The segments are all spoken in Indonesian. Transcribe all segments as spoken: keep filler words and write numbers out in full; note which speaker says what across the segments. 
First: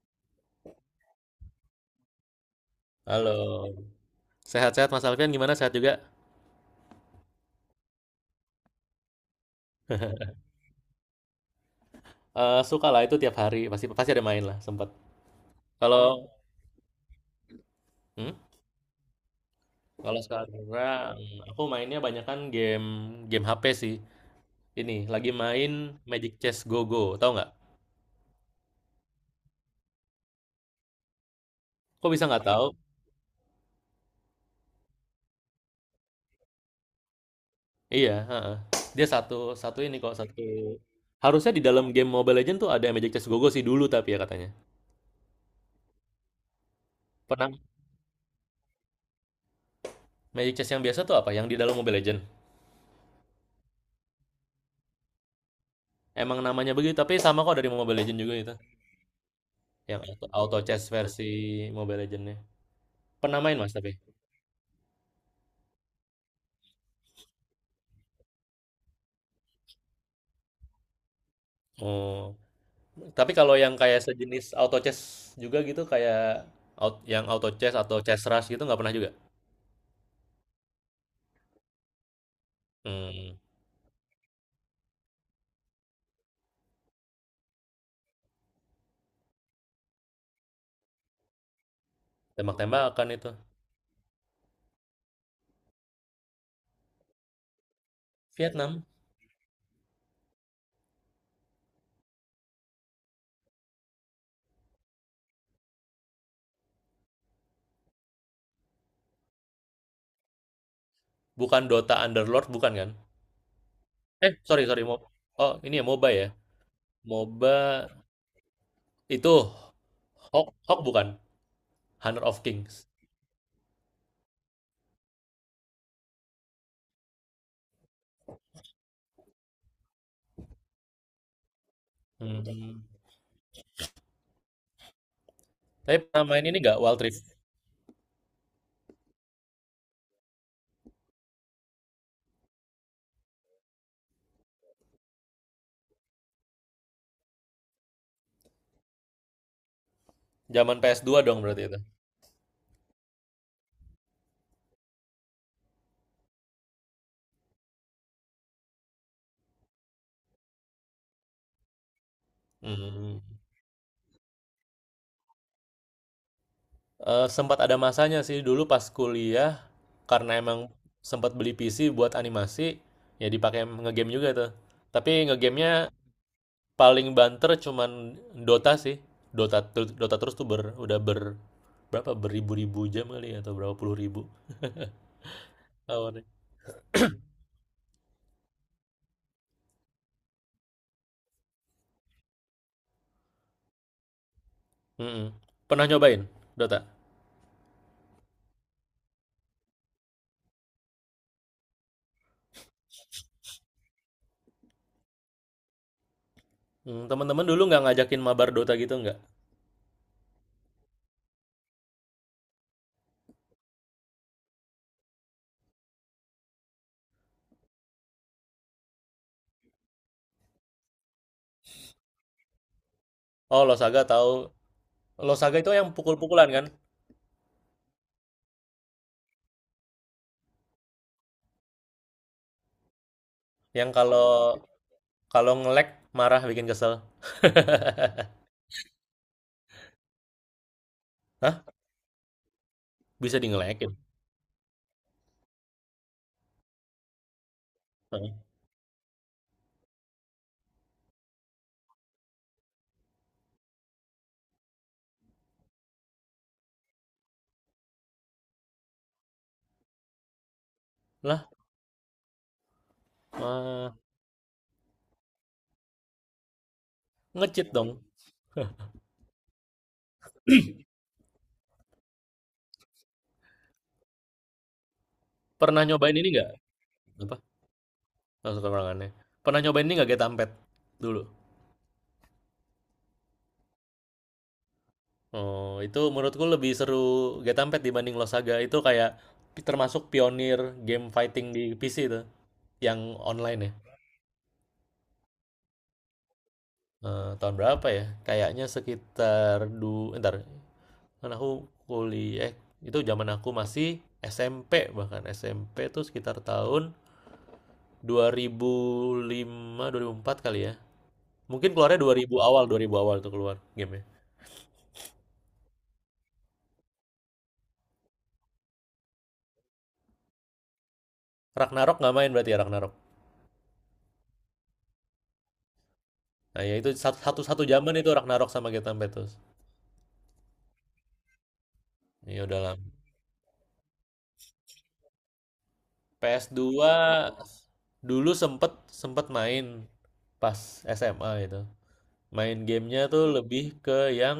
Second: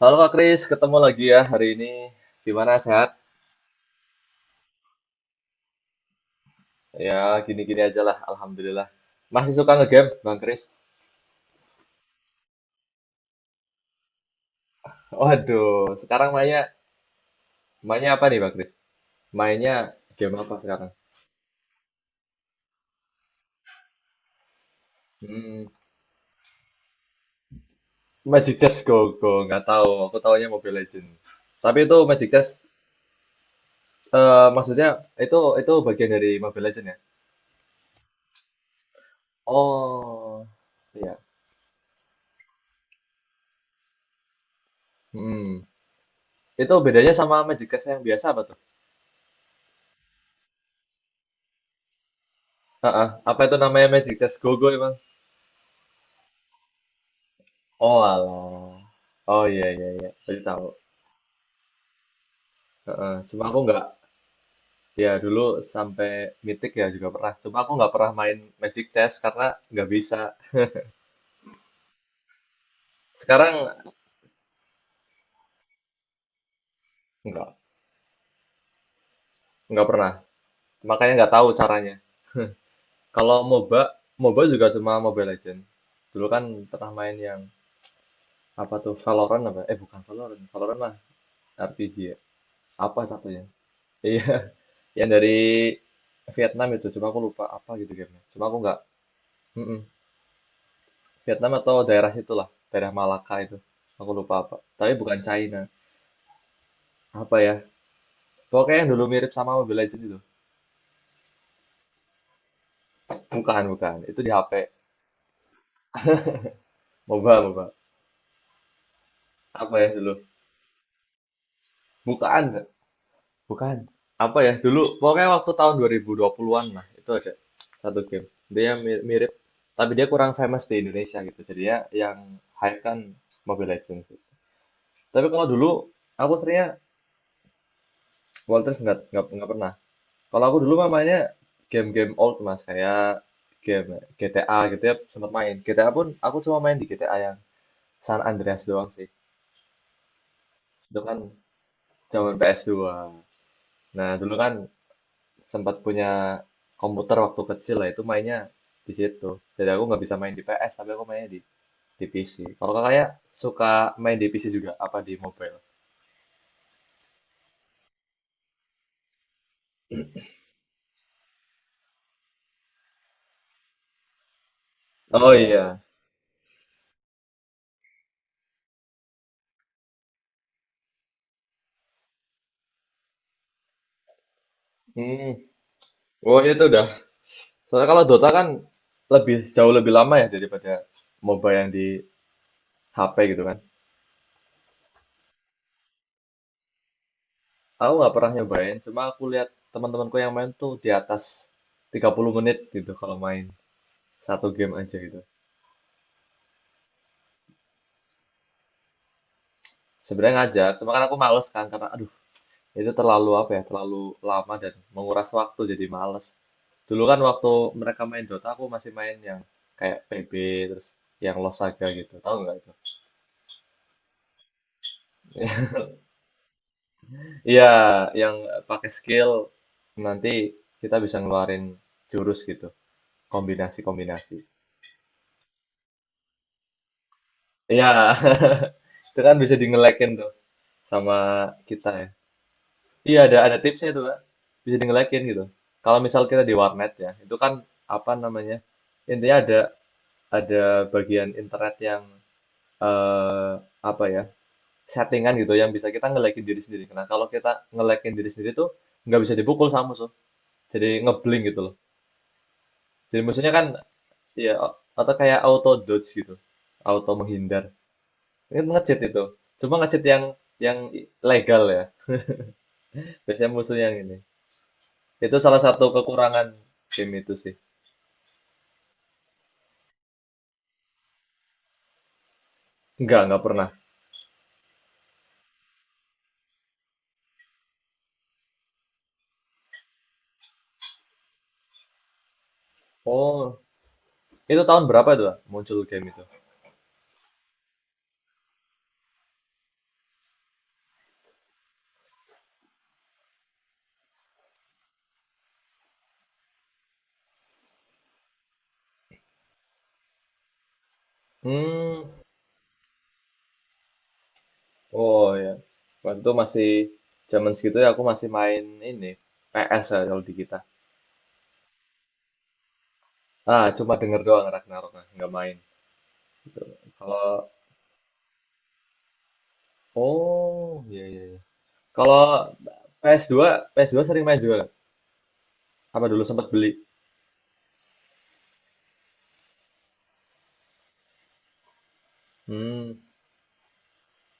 Speaker 1: Halo Kak Kris, ketemu lagi ya hari ini. Gimana sehat?
Speaker 2: Halo, sehat-sehat Mas Alfian gimana? Sehat juga?
Speaker 1: Ya, gini-gini aja lah, Alhamdulillah. Masih suka ngegame, Bang Kris?
Speaker 2: Eh suka lah itu tiap hari pasti pasti ada main lah sempat.
Speaker 1: Waduh,
Speaker 2: Kalau
Speaker 1: sekarang mainnya, mainnya apa
Speaker 2: hmm?
Speaker 1: nih Bang Kris? Mainnya
Speaker 2: Kalau
Speaker 1: game apa sekarang?
Speaker 2: sekarang aku mainnya banyak kan game game H P sih. Ini lagi
Speaker 1: Hmm,
Speaker 2: main Magic Chess Go Go, tahu nggak?
Speaker 1: Magic Chess Go Go, nggak tahu. Aku taunya Mobile Legend. Tapi itu
Speaker 2: Kok bisa
Speaker 1: Magic
Speaker 2: nggak
Speaker 1: Chess,
Speaker 2: tahu?
Speaker 1: eh, maksudnya itu itu bagian dari Mobile Legend ya?
Speaker 2: Iya, heeh. Dia satu satu ini kok satu.
Speaker 1: Oh, iya.
Speaker 2: Harusnya di dalam game Mobile Legend tuh ada Magic Chess Go Go sih dulu tapi ya katanya.
Speaker 1: Hmm. Itu bedanya sama
Speaker 2: Pernah
Speaker 1: Magic Chess yang biasa apa tuh?
Speaker 2: Magic Chess yang biasa tuh apa? Yang di dalam Mobile Legend.
Speaker 1: Heeh, apa itu namanya Magic Chess Go Go.
Speaker 2: Emang namanya begitu tapi sama kok dari Mobile
Speaker 1: Oh
Speaker 2: Legend juga itu.
Speaker 1: alah. Oh iya iya
Speaker 2: Yang
Speaker 1: iya,
Speaker 2: auto,
Speaker 1: berarti
Speaker 2: auto
Speaker 1: tahu.
Speaker 2: chess versi Mobile Legend.
Speaker 1: Heeh.
Speaker 2: Pernah
Speaker 1: Cuma aku
Speaker 2: main Mas
Speaker 1: nggak,
Speaker 2: tapi?
Speaker 1: ya dulu sampai mitik ya juga pernah. Cuma aku nggak pernah main Magic Chess karena nggak bisa.
Speaker 2: Oh, tapi kalau
Speaker 1: Sekarang
Speaker 2: yang kayak sejenis auto chess juga gitu kayak out, yang auto
Speaker 1: nggak
Speaker 2: chess atau chess rush gitu nggak pernah juga?
Speaker 1: nggak pernah. Makanya nggak tahu caranya.
Speaker 2: Hmm,
Speaker 1: Kalau MOBA, MOBA juga cuma Mobile Legend. Dulu kan pernah main yang apa tuh Valorant apa? Eh bukan Valorant, Valorant lah R P G ya. Apa
Speaker 2: Tembak-tembakan itu.
Speaker 1: satunya? Iya, yang dari Vietnam itu. Cuma aku lupa apa gitu gamenya. Cuma aku nggak.
Speaker 2: Vietnam,
Speaker 1: Vietnam atau daerah itulah, daerah Malaka itu. Aku lupa apa. Tapi bukan China. Apa ya? Pokoknya yang dulu mirip sama Mobile Legends itu.
Speaker 2: bukan Dota Underlord bukan kan?
Speaker 1: Bukan, bukan. Itu di
Speaker 2: Eh,
Speaker 1: ha pe.
Speaker 2: sorry sorry Mo- Oh, ini ya MOBA ya.
Speaker 1: MOBA,
Speaker 2: MOBA
Speaker 1: MOBA.
Speaker 2: itu
Speaker 1: Apa ya dulu?
Speaker 2: Hawk, Hawk bukan? Hunter of
Speaker 1: Bukan,
Speaker 2: Kings.
Speaker 1: bukan. Apa ya? Dulu, pokoknya waktu tahun dua ribu dua puluhan-an lah. Itu ada satu game. Dia mi- mirip, tapi dia kurang famous di Indonesia gitu. Jadi ya yang hype
Speaker 2: Hmm.
Speaker 1: kan Mobile Legends. Tapi kalau dulu,
Speaker 2: Tapi pernah
Speaker 1: aku
Speaker 2: main ini
Speaker 1: seringnya
Speaker 2: nggak Wild Rift?
Speaker 1: World Rift nggak, nggak, nggak pernah. Kalau aku dulu mah game-game old mas kayak game G T A gitu ya sempat main. G T A pun aku cuma main di G T A yang San Andreas doang sih.
Speaker 2: Zaman
Speaker 1: Itu kan
Speaker 2: P S dua dong berarti itu.
Speaker 1: zaman ps dua. Nah dulu kan sempat punya komputer waktu kecil lah itu mainnya di situ. Jadi aku nggak bisa main di P S tapi aku mainnya di di P C. Kalau kakaknya
Speaker 2: Hmm.
Speaker 1: suka main di P C juga apa di mobile?
Speaker 2: Eh, sempat ada masanya sih dulu pas kuliah karena emang sempat beli P C buat animasi ya dipakai ngegame juga tuh. Tapi
Speaker 1: Oh
Speaker 2: ngegamenya
Speaker 1: iya.
Speaker 2: paling banter cuman Dota sih. Dota ter- Dota terus tuh ber, udah ber berapa beribu-ribu jam kali ya, atau berapa puluh ribu
Speaker 1: Hmm.
Speaker 2: lawannya.
Speaker 1: Oh itu udah. Soalnya kalau Dota kan lebih jauh lebih lama ya daripada MOBA yang di ha pe gitu kan.
Speaker 2: Mm-mm. Pernah nyobain Dota?
Speaker 1: Aku nggak pernah nyobain, cuma aku lihat teman-temanku yang main tuh di atas tiga puluh menit gitu kalau main satu game aja gitu.
Speaker 2: Hmm, teman-teman dulu nggak ngajakin mabar Dota gitu nggak?
Speaker 1: Sebenarnya ngajar, cuma kan aku males kan karena aduh itu terlalu apa ya, terlalu lama dan menguras waktu jadi males. Dulu kan waktu mereka main Dota aku masih main yang kayak P B terus yang Lost Saga gitu, tahu nggak itu?
Speaker 2: Oh, Losaga tahu. Losaga itu yang pukul-pukulan kan?
Speaker 1: Iya, yang pakai skill nanti kita bisa ngeluarin jurus gitu,
Speaker 2: Yang kalau
Speaker 1: kombinasi-kombinasi.
Speaker 2: kalau nge-lag marah bikin kesel.
Speaker 1: Iya, itu kan bisa di ngelekin tuh sama kita ya. Iya
Speaker 2: Bisa
Speaker 1: ada
Speaker 2: di
Speaker 1: ada tipsnya
Speaker 2: ngelekin,
Speaker 1: itu Kak. Bisa di ngelekin gitu. Kalau misal kita di warnet ya, itu kan apa
Speaker 2: heeh.
Speaker 1: namanya? Intinya ada ada bagian internet yang eh apa ya? Settingan gitu yang bisa kita ngelekin diri sendiri. Nah, kalau kita ngelekin diri sendiri tuh nggak bisa dipukul sama musuh. Jadi ngeblank
Speaker 2: Lah,
Speaker 1: gitu loh. Jadi musuhnya kan
Speaker 2: eee,
Speaker 1: ya atau kayak auto dodge gitu. Auto menghindar.
Speaker 2: nge-cheat dong.
Speaker 1: Itu nge-cheat itu. Cuma nge-cheat yang yang legal ya. Biasanya musuhnya yang ini. Itu salah
Speaker 2: Pernah
Speaker 1: satu
Speaker 2: nyobain ini
Speaker 1: kekurangan
Speaker 2: nggak,
Speaker 1: game itu
Speaker 2: apa,
Speaker 1: sih.
Speaker 2: langsung ke ruangannya. Pernah nyobain ini nggak, Getampet dulu?
Speaker 1: Enggak, enggak pernah.
Speaker 2: Oh, itu menurutku lebih seru Getampet dibanding Lost Saga. Itu kayak pi termasuk pionir game fighting di P C itu, yang
Speaker 1: Oh,
Speaker 2: online ya.
Speaker 1: itu tahun berapa itu Pak, muncul game itu?
Speaker 2: Eee, tahun berapa ya? Kayaknya sekitar du entar, kan aku kuliah eh, itu zaman aku masih S M P bahkan, S M P itu sekitar tahun dua ribu lima, dua ribu empat kali ya. Mungkin keluarnya
Speaker 1: Hmm,
Speaker 2: dua ribu awal, dua ribu awal tuh keluar gamenya.
Speaker 1: oh ya. Waktu itu masih zaman segitu ya aku masih main ini P S ya kalau di kita.
Speaker 2: Ragnarok nggak main berarti ya Ragnarok.
Speaker 1: Ah, cuma denger doang Ragnarok, nah, nggak main.
Speaker 2: Nah ya itu satu, satu,
Speaker 1: Kalau
Speaker 2: satu zaman itu Ragnarok sama Get Beatles.
Speaker 1: oh, iya iya iya. Kalau
Speaker 2: Iya udah lama.
Speaker 1: P S dua, ps dua P S dua sering main juga. Nggak? Apa dulu
Speaker 2: PS
Speaker 1: sempat beli?
Speaker 2: dua dulu sempet sempet main pas S M A itu. Main
Speaker 1: Hmm,
Speaker 2: gamenya tuh lebih ke yang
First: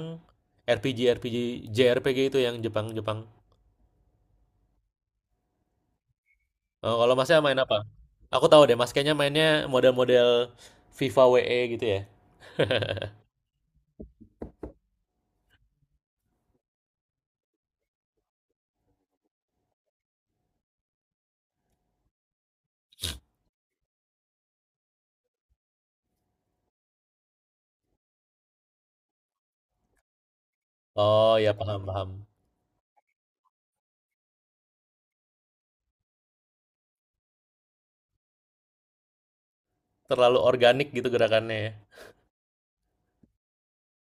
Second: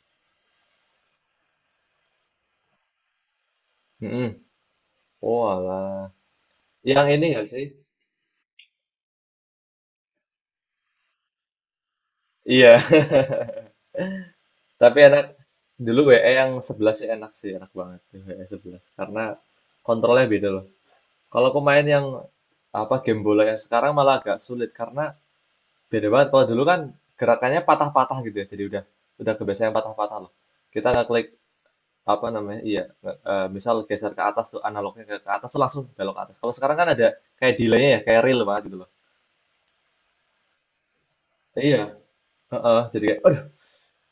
Speaker 2: R P G R P G J R P G itu yang Jepang Jepang.
Speaker 1: mm-mm. Oh, alah.
Speaker 2: Oh,
Speaker 1: Yang
Speaker 2: kalau
Speaker 1: ini
Speaker 2: masnya
Speaker 1: nggak
Speaker 2: main
Speaker 1: sih?
Speaker 2: apa? Aku tahu deh, Mas kayaknya mainnya model-model FIFA W E gitu ya.
Speaker 1: Iya. Tapi enak. Dulu W E yang sebelas sih enak sih, enak banget yang W E sebelas. Karena kontrolnya beda loh. Kalau pemain yang apa game bola yang sekarang malah agak sulit karena beda banget. Kalau dulu kan gerakannya patah-patah gitu ya. Jadi udah udah kebiasaan yang patah-patah loh. Kita nggak klik
Speaker 2: Oh ya paham paham.
Speaker 1: apa namanya? Iya, nge- eh, misal geser ke atas tuh analognya ke, ke atas tuh langsung belok ke atas. Kalau sekarang kan ada kayak delay-nya ya, kayak real banget gitu loh.
Speaker 2: Terlalu organik gitu gerakannya ya.
Speaker 1: Iya, heeh, jadi kayak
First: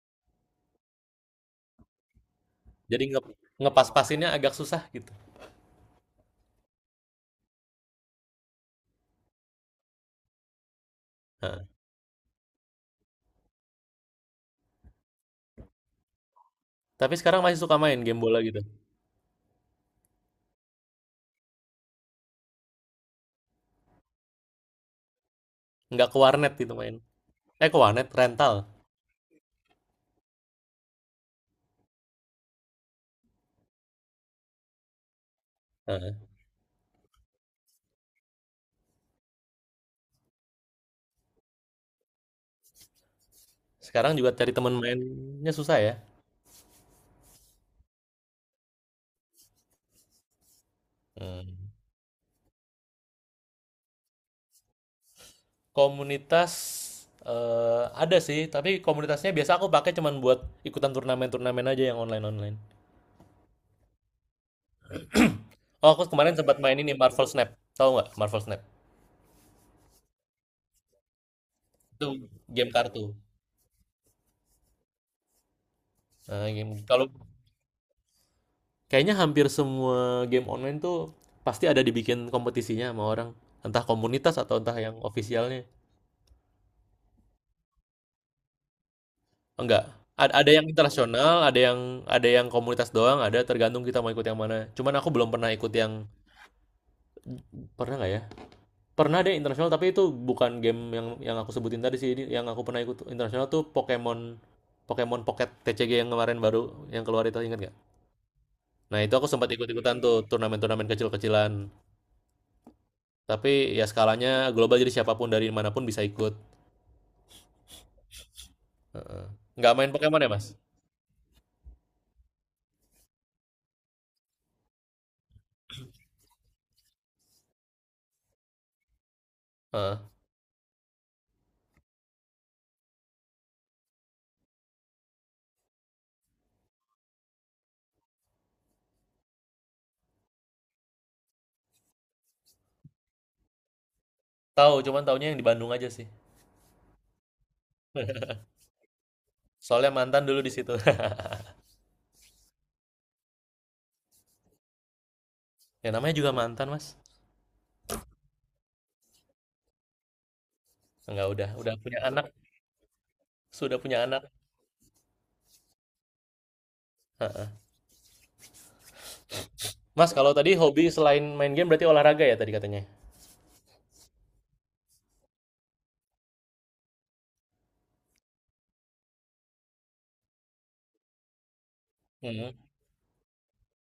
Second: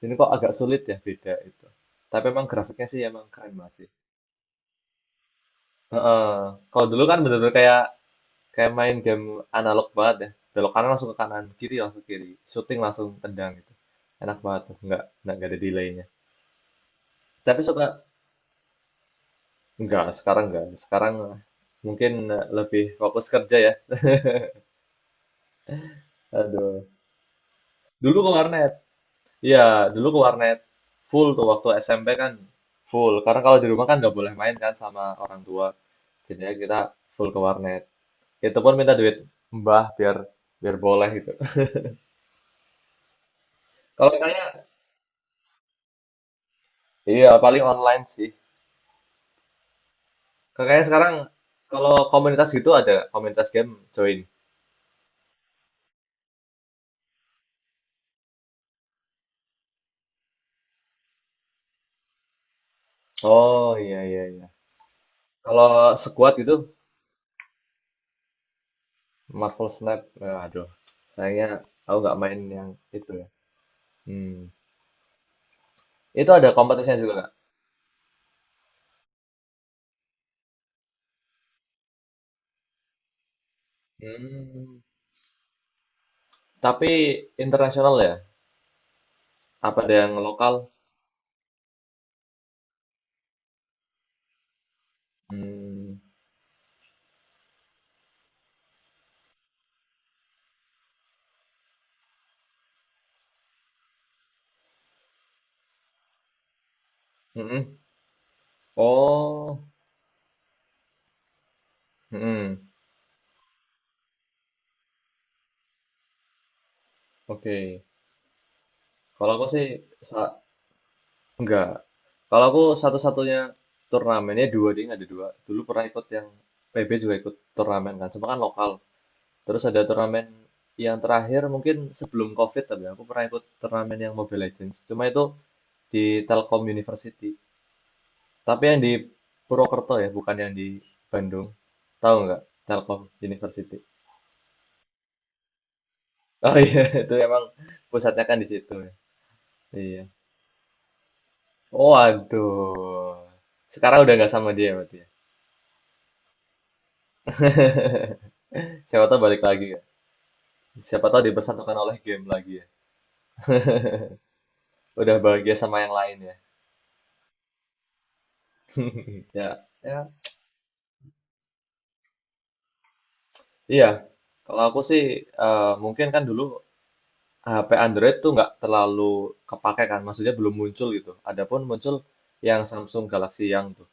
Speaker 1: ini kok agak sulit ya beda itu. Tapi emang grafiknya sih
Speaker 2: Jadi nge
Speaker 1: emang keren masih.
Speaker 2: ngepas-pasinnya agak susah gitu.
Speaker 1: Heeh. Kalau dulu kan bener-bener kayak kayak main game analog banget ya. Belok kanan langsung ke kanan,
Speaker 2: Heeh.
Speaker 1: kiri langsung kiri, shooting langsung tendang gitu. Enak banget tuh, nggak nggak nggak ada delaynya.
Speaker 2: Tapi sekarang masih
Speaker 1: Tapi
Speaker 2: suka main
Speaker 1: suka
Speaker 2: game bola gitu.
Speaker 1: nggak sekarang nggak. Sekarang eh, mungkin eh, lebih fokus kerja ya.
Speaker 2: Nggak ke warnet gitu
Speaker 1: Aduh.
Speaker 2: main. Eh ke warnet,
Speaker 1: Dulu ke
Speaker 2: rental.
Speaker 1: warnet. Iya, dulu ke warnet. Full tuh waktu S M P kan full. Karena kalau di rumah kan nggak boleh main kan sama orang tua.
Speaker 2: Heeh.
Speaker 1: Jadinya kita full ke warnet. Itu pun minta duit mbah biar biar boleh gitu. Kalau
Speaker 2: Sekarang juga cari
Speaker 1: kayaknya?
Speaker 2: teman mainnya susah ya.
Speaker 1: Iya paling online sih. Kakaknya sekarang
Speaker 2: Hmm.
Speaker 1: kalau komunitas gitu ada komunitas game join.
Speaker 2: Komunitas eh, ada sih, tapi komunitasnya biasa aku pakai cuman buat ikutan turnamen-turnamen aja yang online-online.
Speaker 1: Oh iya iya iya. Kalau
Speaker 2: Oh, aku
Speaker 1: squad
Speaker 2: kemarin
Speaker 1: gitu
Speaker 2: sempat main ini Marvel Snap. Tahu nggak Marvel Snap?
Speaker 1: Marvel Snap, ya, aduh. Kayaknya aku
Speaker 2: Itu
Speaker 1: nggak main yang
Speaker 2: game kartu.
Speaker 1: itu ya. Hmm. Itu
Speaker 2: Nah,
Speaker 1: ada
Speaker 2: game
Speaker 1: kompetisinya
Speaker 2: kalau
Speaker 1: juga nggak?
Speaker 2: kayaknya hampir semua game online tuh pasti ada dibikin kompetisinya sama orang. Entah komunitas atau entah
Speaker 1: Hmm.
Speaker 2: yang ofisialnya.
Speaker 1: Tapi internasional ya? Apa
Speaker 2: Enggak.
Speaker 1: ada yang
Speaker 2: Ad- Ada
Speaker 1: lokal?
Speaker 2: yang internasional, ada yang ada yang komunitas doang, ada tergantung kita mau ikut yang mana. Cuman aku belum pernah ikut
Speaker 1: Hmm.
Speaker 2: yang pernah nggak ya? Pernah deh internasional, tapi itu bukan game yang yang aku sebutin tadi sih. Ini yang aku pernah ikut internasional tuh Pokemon Pokemon Pocket T C G yang kemarin baru yang keluar itu ingat nggak?
Speaker 1: Mm-mm.
Speaker 2: Nah itu aku sempat
Speaker 1: Oh.
Speaker 2: ikut-ikutan tuh turnamen-turnamen kecil-kecilan.
Speaker 1: Mm-mm.
Speaker 2: Tapi ya skalanya global jadi siapapun dari manapun bisa ikut.
Speaker 1: Oke.
Speaker 2: Heeh.
Speaker 1: Kalau aku sih
Speaker 2: Nggak main Pokemon ya,
Speaker 1: sa-
Speaker 2: Mas?
Speaker 1: Enggak. Kalau aku satu-satunya turnamennya dua ding ada dua. Dulu pernah ikut yang P B juga ikut turnamen kan, cuma kan lokal. Terus ada
Speaker 2: Heeh.
Speaker 1: turnamen yang terakhir mungkin sebelum COVID tapi aku pernah ikut turnamen yang Mobile Legends. Cuma itu di Telkom University. Tapi yang di Purwokerto ya, bukan yang di Bandung. Tahu nggak? Telkom University.
Speaker 2: Tahu, cuman taunya yang di Bandung aja sih.
Speaker 1: Oh iya, itu emang pusatnya kan di situ ya.
Speaker 2: Soalnya
Speaker 1: Iya.
Speaker 2: mantan dulu di situ.
Speaker 1: Oh, aduh. Sekarang udah nggak sama dia berarti
Speaker 2: Ya namanya juga mantan, Mas.
Speaker 1: ya. Siapa tahu balik lagi ya. Siapa tahu
Speaker 2: Enggak udah, udah
Speaker 1: dipersatukan oleh
Speaker 2: punya
Speaker 1: game
Speaker 2: anak,
Speaker 1: lagi ya.
Speaker 2: sudah punya anak.
Speaker 1: Udah bahagia sama yang lain ya.
Speaker 2: Heeh.
Speaker 1: Ya, ya.
Speaker 2: Mas, kalau tadi hobi selain main game berarti olahraga ya tadi katanya?
Speaker 1: Iya. Kalau aku sih eh, mungkin kan dulu ha pe Android tuh nggak terlalu kepake kan, maksudnya belum muncul gitu. Adapun muncul
Speaker 2: Hmm.
Speaker 1: yang Samsung Galaxy yang tuh,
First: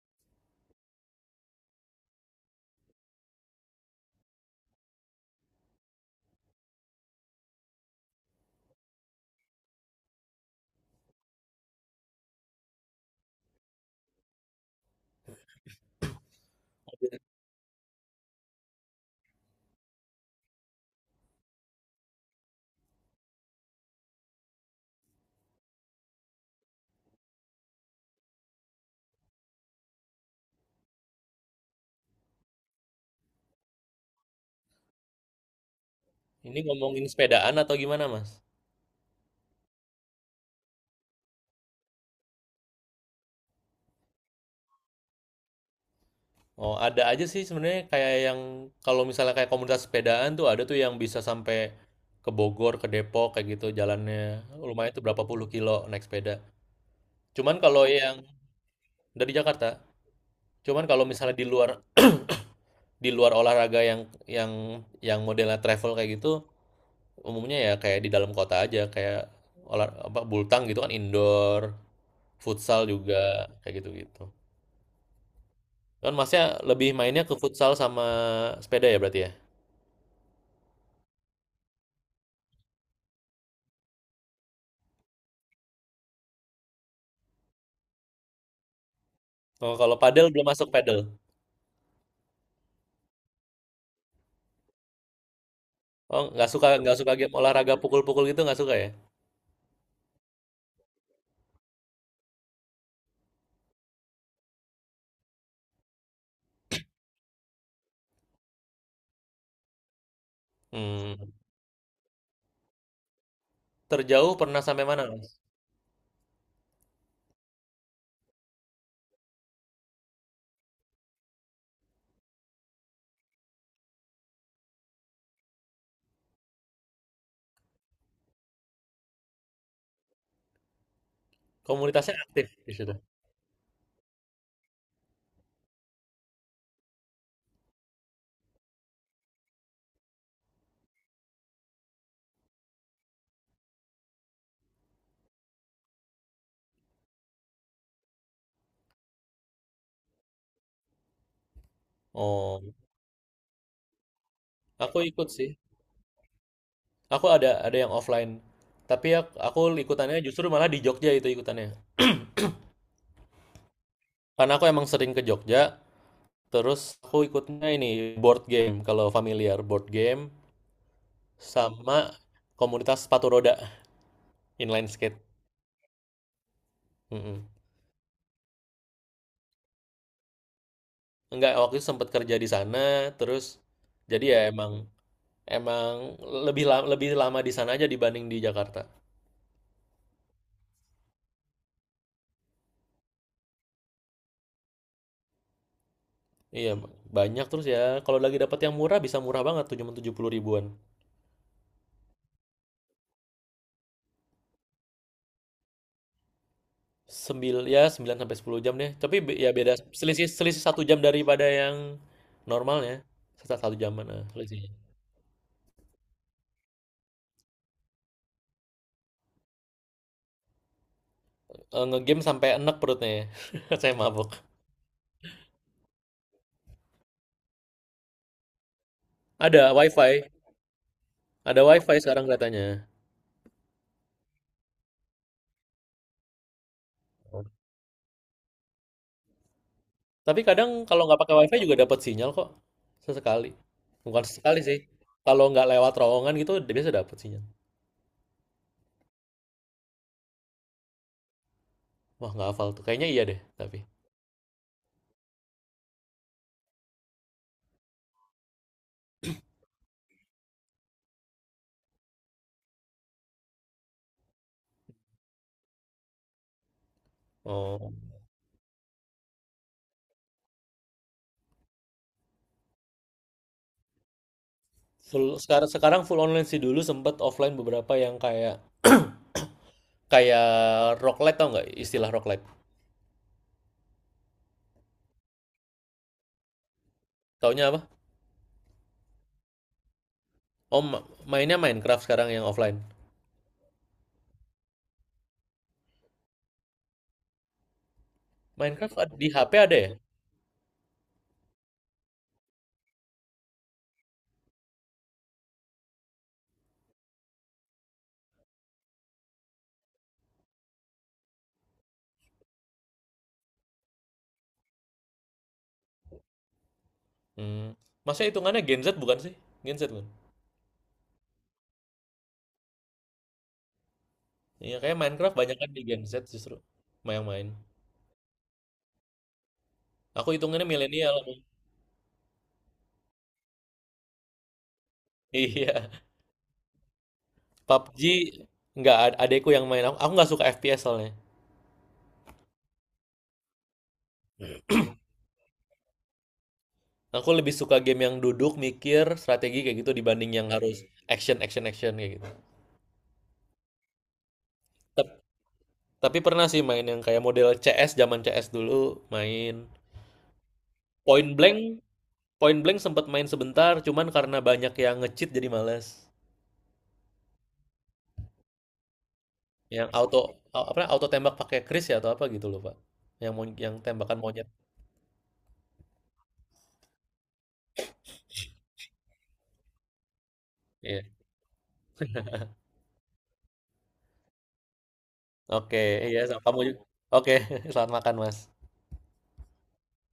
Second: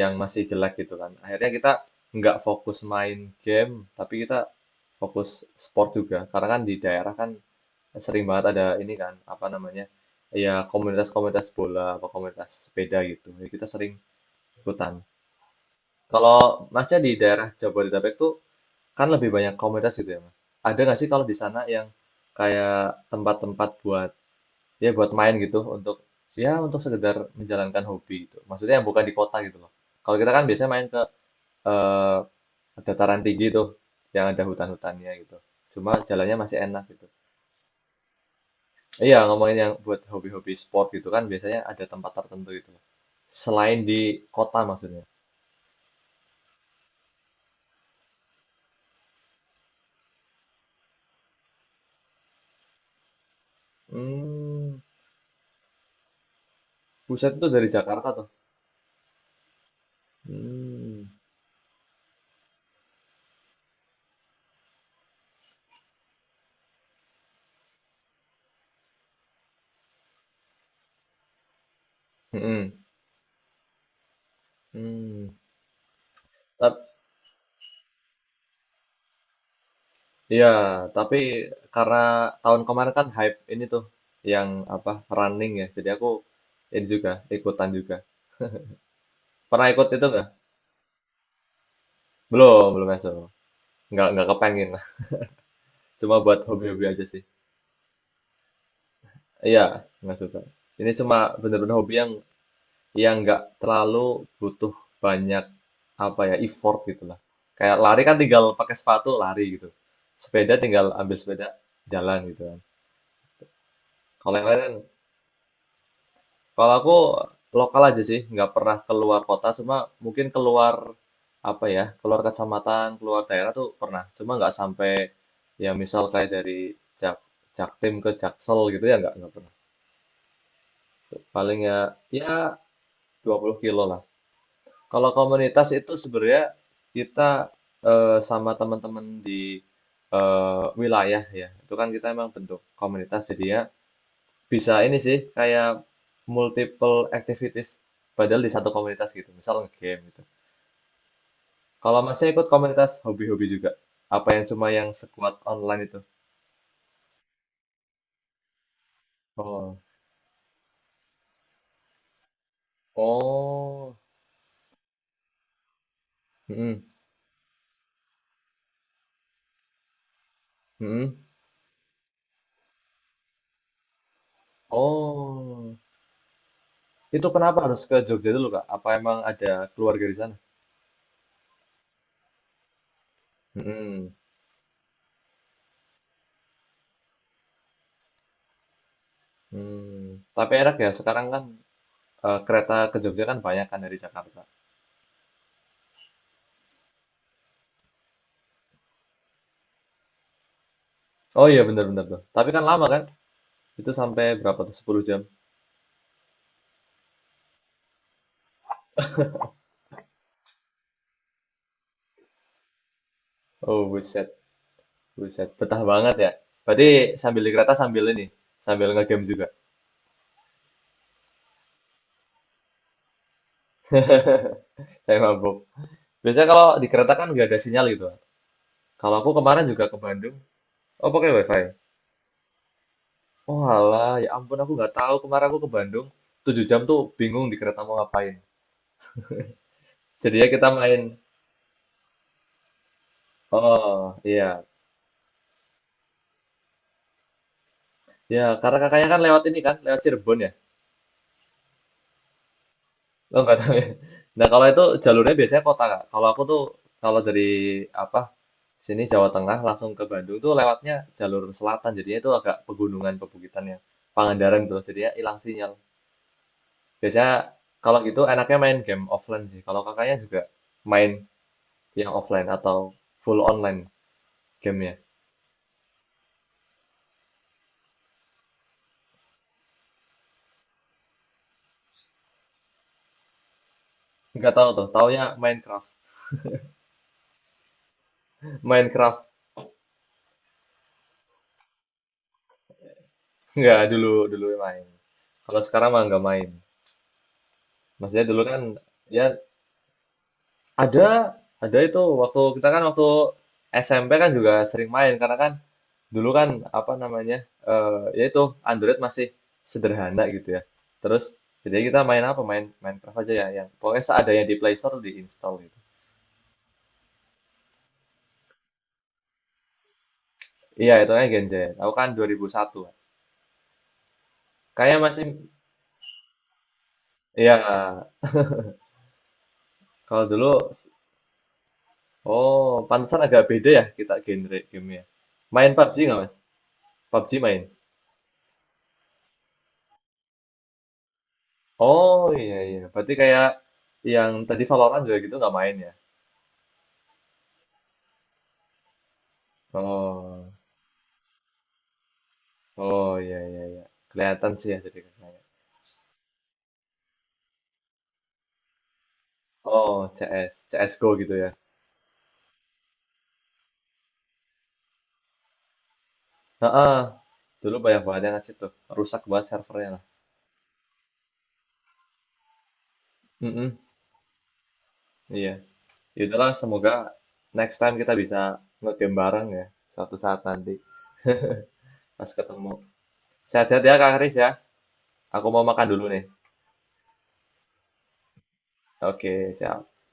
Speaker 1: yang masih jelek gitu kan. Akhirnya kita nggak fokus main game, tapi kita fokus sport juga. Karena kan di daerah kan sering banget ada ini kan apa namanya ya komunitas-komunitas bola atau komunitas sepeda gitu jadi kita sering ikutan kalau masnya di daerah Jabodetabek tuh kan lebih banyak komunitas gitu ya mas ada nggak sih kalau di sana yang kayak tempat-tempat buat ya buat main gitu untuk ya untuk sekedar menjalankan hobi gitu maksudnya yang bukan di kota gitu loh kalau kita kan biasanya main ke eh, dataran tinggi tuh yang ada hutan-hutannya gitu cuma jalannya masih
Speaker 2: Ini
Speaker 1: enak
Speaker 2: ngomongin
Speaker 1: gitu.
Speaker 2: sepedaan atau gimana, Mas?
Speaker 1: Iya, ngomongin yang buat hobi-hobi sport gitu kan biasanya ada tempat tertentu gitu. Selain di kota maksudnya.
Speaker 2: Oh, ada aja sih sebenarnya kayak yang kalau misalnya kayak komunitas sepedaan tuh ada tuh yang bisa sampai ke Bogor, ke Depok kayak gitu jalannya.
Speaker 1: Hmm,
Speaker 2: Lumayan tuh berapa puluh kilo naik sepeda.
Speaker 1: buset itu
Speaker 2: Cuman
Speaker 1: dari
Speaker 2: kalau
Speaker 1: Jakarta
Speaker 2: yang
Speaker 1: tuh.
Speaker 2: dari Jakarta, cuman kalau
Speaker 1: Hmm,
Speaker 2: misalnya di luar di luar olahraga yang yang yang modelnya travel kayak gitu, umumnya ya kayak di dalam kota aja kayak olah apa bultang gitu kan indoor,
Speaker 1: hmm,
Speaker 2: futsal juga kayak gitu-gitu.
Speaker 1: hmm.
Speaker 2: Kan masnya
Speaker 1: Tap,
Speaker 2: lebih mainnya ke futsal sama sepeda ya berarti ya?
Speaker 1: ya, tapi karena tahun kemarin kan hype ini tuh yang apa running ya, jadi aku ini juga ikutan juga. Pernah
Speaker 2: Oh,
Speaker 1: ikut
Speaker 2: kalau
Speaker 1: itu
Speaker 2: padel
Speaker 1: nggak?
Speaker 2: belum masuk padel.
Speaker 1: Belum, belum masuk. Nggak nggak kepengen. Cuma
Speaker 2: Oh,
Speaker 1: buat
Speaker 2: nggak suka
Speaker 1: hobi-hobi
Speaker 2: nggak
Speaker 1: aja
Speaker 2: suka
Speaker 1: sih.
Speaker 2: game olahraga pukul-pukul gitu nggak suka ya?
Speaker 1: Iya, nggak suka. Ini cuma bener-bener hobi yang yang nggak terlalu butuh banyak apa ya effort gitu lah. Kayak lari kan tinggal pakai sepatu lari gitu. Sepeda tinggal ambil
Speaker 2: Hmm.
Speaker 1: sepeda jalan gitu kan.
Speaker 2: Terjauh
Speaker 1: Kalau yang lain,
Speaker 2: pernah
Speaker 1: kan,
Speaker 2: sampai mana, Mas?
Speaker 1: kalau aku lokal aja sih, nggak pernah keluar kota, cuma mungkin keluar apa ya, keluar kecamatan, keluar daerah tuh pernah. Cuma nggak sampai ya misal kayak dari Jak Jaktim ke Jaksel gitu ya nggak nggak pernah. Paling ya
Speaker 2: Komunitasnya
Speaker 1: ya
Speaker 2: aktif di situ.
Speaker 1: dua puluh kilo lah. Kalau komunitas itu sebenarnya kita eh, sama teman-teman di eh, wilayah ya. Itu kan kita emang bentuk komunitas jadi ya bisa ini sih kayak multiple activities padahal di satu komunitas gitu. Misal nge-game gitu. Kalau masih ikut
Speaker 2: Oh,
Speaker 1: komunitas hobi-hobi juga. Apa yang cuma yang
Speaker 2: aku ikut
Speaker 1: sekuat
Speaker 2: sih.
Speaker 1: online itu?
Speaker 2: Aku ada ada yang offline. Tapi ya aku
Speaker 1: Oh.
Speaker 2: ikutannya justru malah di Jogja itu ikutannya.
Speaker 1: Oh.
Speaker 2: Karena aku emang sering ke Jogja,
Speaker 1: Mm-mm.
Speaker 2: terus aku ikutnya ini board game kalau familiar board game sama komunitas sepatu roda inline skate.
Speaker 1: Oh. Itu
Speaker 2: Mm-mm.
Speaker 1: kenapa harus ke Jogja dulu, Kak? Apa emang ada keluarga di sana?
Speaker 2: Enggak, waktu itu sempat kerja di sana, terus
Speaker 1: Mm.
Speaker 2: jadi ya emang emang lebih lama, lebih lama di sana aja dibanding di Jakarta.
Speaker 1: Hmm, tapi enak ya sekarang kan eh, kereta ke Jogja kan banyak kan dari Jakarta.
Speaker 2: Iya, banyak terus ya. Kalau lagi dapat yang murah bisa murah banget, cuma tujuh puluh ribuan.
Speaker 1: Oh iya bener-bener tuh. Tapi kan lama kan? Itu sampai berapa tuh sepuluh jam?
Speaker 2: Sembil ya sembilan sampai sepuluh jam deh. Tapi be- ya beda selisih selisih satu jam daripada yang normalnya. Satu, satu
Speaker 1: Oh
Speaker 2: jaman nah,
Speaker 1: buset,
Speaker 2: selisihnya.
Speaker 1: buset. Betah banget ya. Berarti sambil di kereta sambil ini, sambil ngegame juga.
Speaker 2: Eh, ngegame sampai enek perutnya ya. Saya mabuk.
Speaker 1: Saya mabuk. Biasanya kalau di kereta kan nggak ada sinyal gitu. Kalau aku kemarin
Speaker 2: Ada
Speaker 1: juga ke
Speaker 2: wifi,
Speaker 1: Bandung, oh pakai
Speaker 2: ada
Speaker 1: WiFi.
Speaker 2: wifi sekarang kelihatannya.
Speaker 1: Oh alah, ya ampun aku nggak tahu kemarin aku ke Bandung tujuh jam tuh bingung di kereta mau ngapain.
Speaker 2: Tapi
Speaker 1: Jadinya kita
Speaker 2: kadang
Speaker 1: main.
Speaker 2: kalau nggak pakai wifi juga dapat sinyal kok. Sesekali.
Speaker 1: Oh
Speaker 2: Bukan sesekali
Speaker 1: iya.
Speaker 2: sih. Kalau nggak lewat terowongan gitu biasa dapat sinyal.
Speaker 1: Ya, karena kakaknya kan lewat ini kan, lewat Cirebon ya.
Speaker 2: Wah nggak hafal tuh. Kayaknya iya
Speaker 1: Lo
Speaker 2: deh
Speaker 1: nggak tahu
Speaker 2: tapi.
Speaker 1: ya. Nah, kalau itu jalurnya biasanya kota, Kak. Kalau aku tuh, kalau dari apa sini Jawa Tengah langsung ke Bandung tuh lewatnya jalur selatan. Jadinya itu agak pegunungan, pebukitannya. Pangandaran gitu. Jadinya hilang sinyal. Biasanya
Speaker 2: Oh.
Speaker 1: kalau gitu enaknya main game offline sih. Kalau kakaknya juga main yang offline atau full online gamenya.
Speaker 2: Full, sekarang sekarang full online sih dulu sempet offline beberapa yang kayak Kayak roguelite tau nggak istilah roguelite?
Speaker 1: Nggak tahu tuh, taunya Minecraft.
Speaker 2: Taunya apa?
Speaker 1: Minecraft.
Speaker 2: Oh, ma- mainnya Minecraft sekarang yang offline.
Speaker 1: Nggak, dulu dulu main. Kalau sekarang mah nggak main. Maksudnya dulu kan
Speaker 2: Minecraft ad-
Speaker 1: ya
Speaker 2: di H P ada ya?
Speaker 1: Ada, ada itu waktu kita kan waktu S M P kan juga sering main karena kan dulu kan apa namanya eh ya itu Android masih sederhana gitu ya. Terus jadi kita main apa? Main Minecraft aja ya yang pokoknya seadanya di Play Store diinstal gitu.
Speaker 2: Hmm. Masa hitungannya Gen Z bukan sih? Gen Z kan?
Speaker 1: Iya, itu kan Gen Z. Aku kan dua nol nol satu.
Speaker 2: Iya, kayak
Speaker 1: Kayaknya masih
Speaker 2: Minecraft banyak kan di Gen Z justru. Yang main.
Speaker 1: iya kalau
Speaker 2: Aku
Speaker 1: dulu
Speaker 2: hitungannya milenial. Aku.
Speaker 1: oh pantesan agak beda ya kita genre gamenya. Main
Speaker 2: Iya.
Speaker 1: PUBG nggak Mas? PUBG main.
Speaker 2: pab ji nggak, ad- adekku yang main. Aku, aku nggak suka F P S soalnya.
Speaker 1: Oh iya iya, berarti kayak yang tadi Valorant juga gitu nggak main ya?
Speaker 2: Aku lebih suka game yang duduk, mikir, strategi kayak gitu dibanding yang
Speaker 1: Oh,
Speaker 2: harus action, action, action kayak gitu.
Speaker 1: oh ya ya ya. Kelihatan sih ya jadi
Speaker 2: Tep-
Speaker 1: kakaknya.
Speaker 2: Tapi pernah sih main yang kayak model C S, zaman C S dulu main.
Speaker 1: Oh, C S C S, C S Go
Speaker 2: Point
Speaker 1: gitu ya.
Speaker 2: Blank Point Blank sempat main sebentar cuman karena banyak yang nge-cheat jadi males.
Speaker 1: Heeh. Dulu banyak banget yang ngasih tuh. Rusak banget
Speaker 2: Yang
Speaker 1: servernya lah.
Speaker 2: auto a- apa auto tembak pakai Chris ya atau apa gitu loh, Pak. Yang mon-
Speaker 1: Mm-mm,
Speaker 2: yang tembakan monyet.
Speaker 1: iya. Yaudahlah, semoga next time kita bisa nge-game bareng ya. Suatu saat nanti
Speaker 2: Iya.
Speaker 1: pas ketemu. Sehat-sehat ya Kak Kris ya. Aku mau
Speaker 2: Oke,
Speaker 1: makan dulu
Speaker 2: iya
Speaker 1: nih.
Speaker 2: sama kamu juga. Oke, selamat makan, Mas.
Speaker 1: Oke, siap.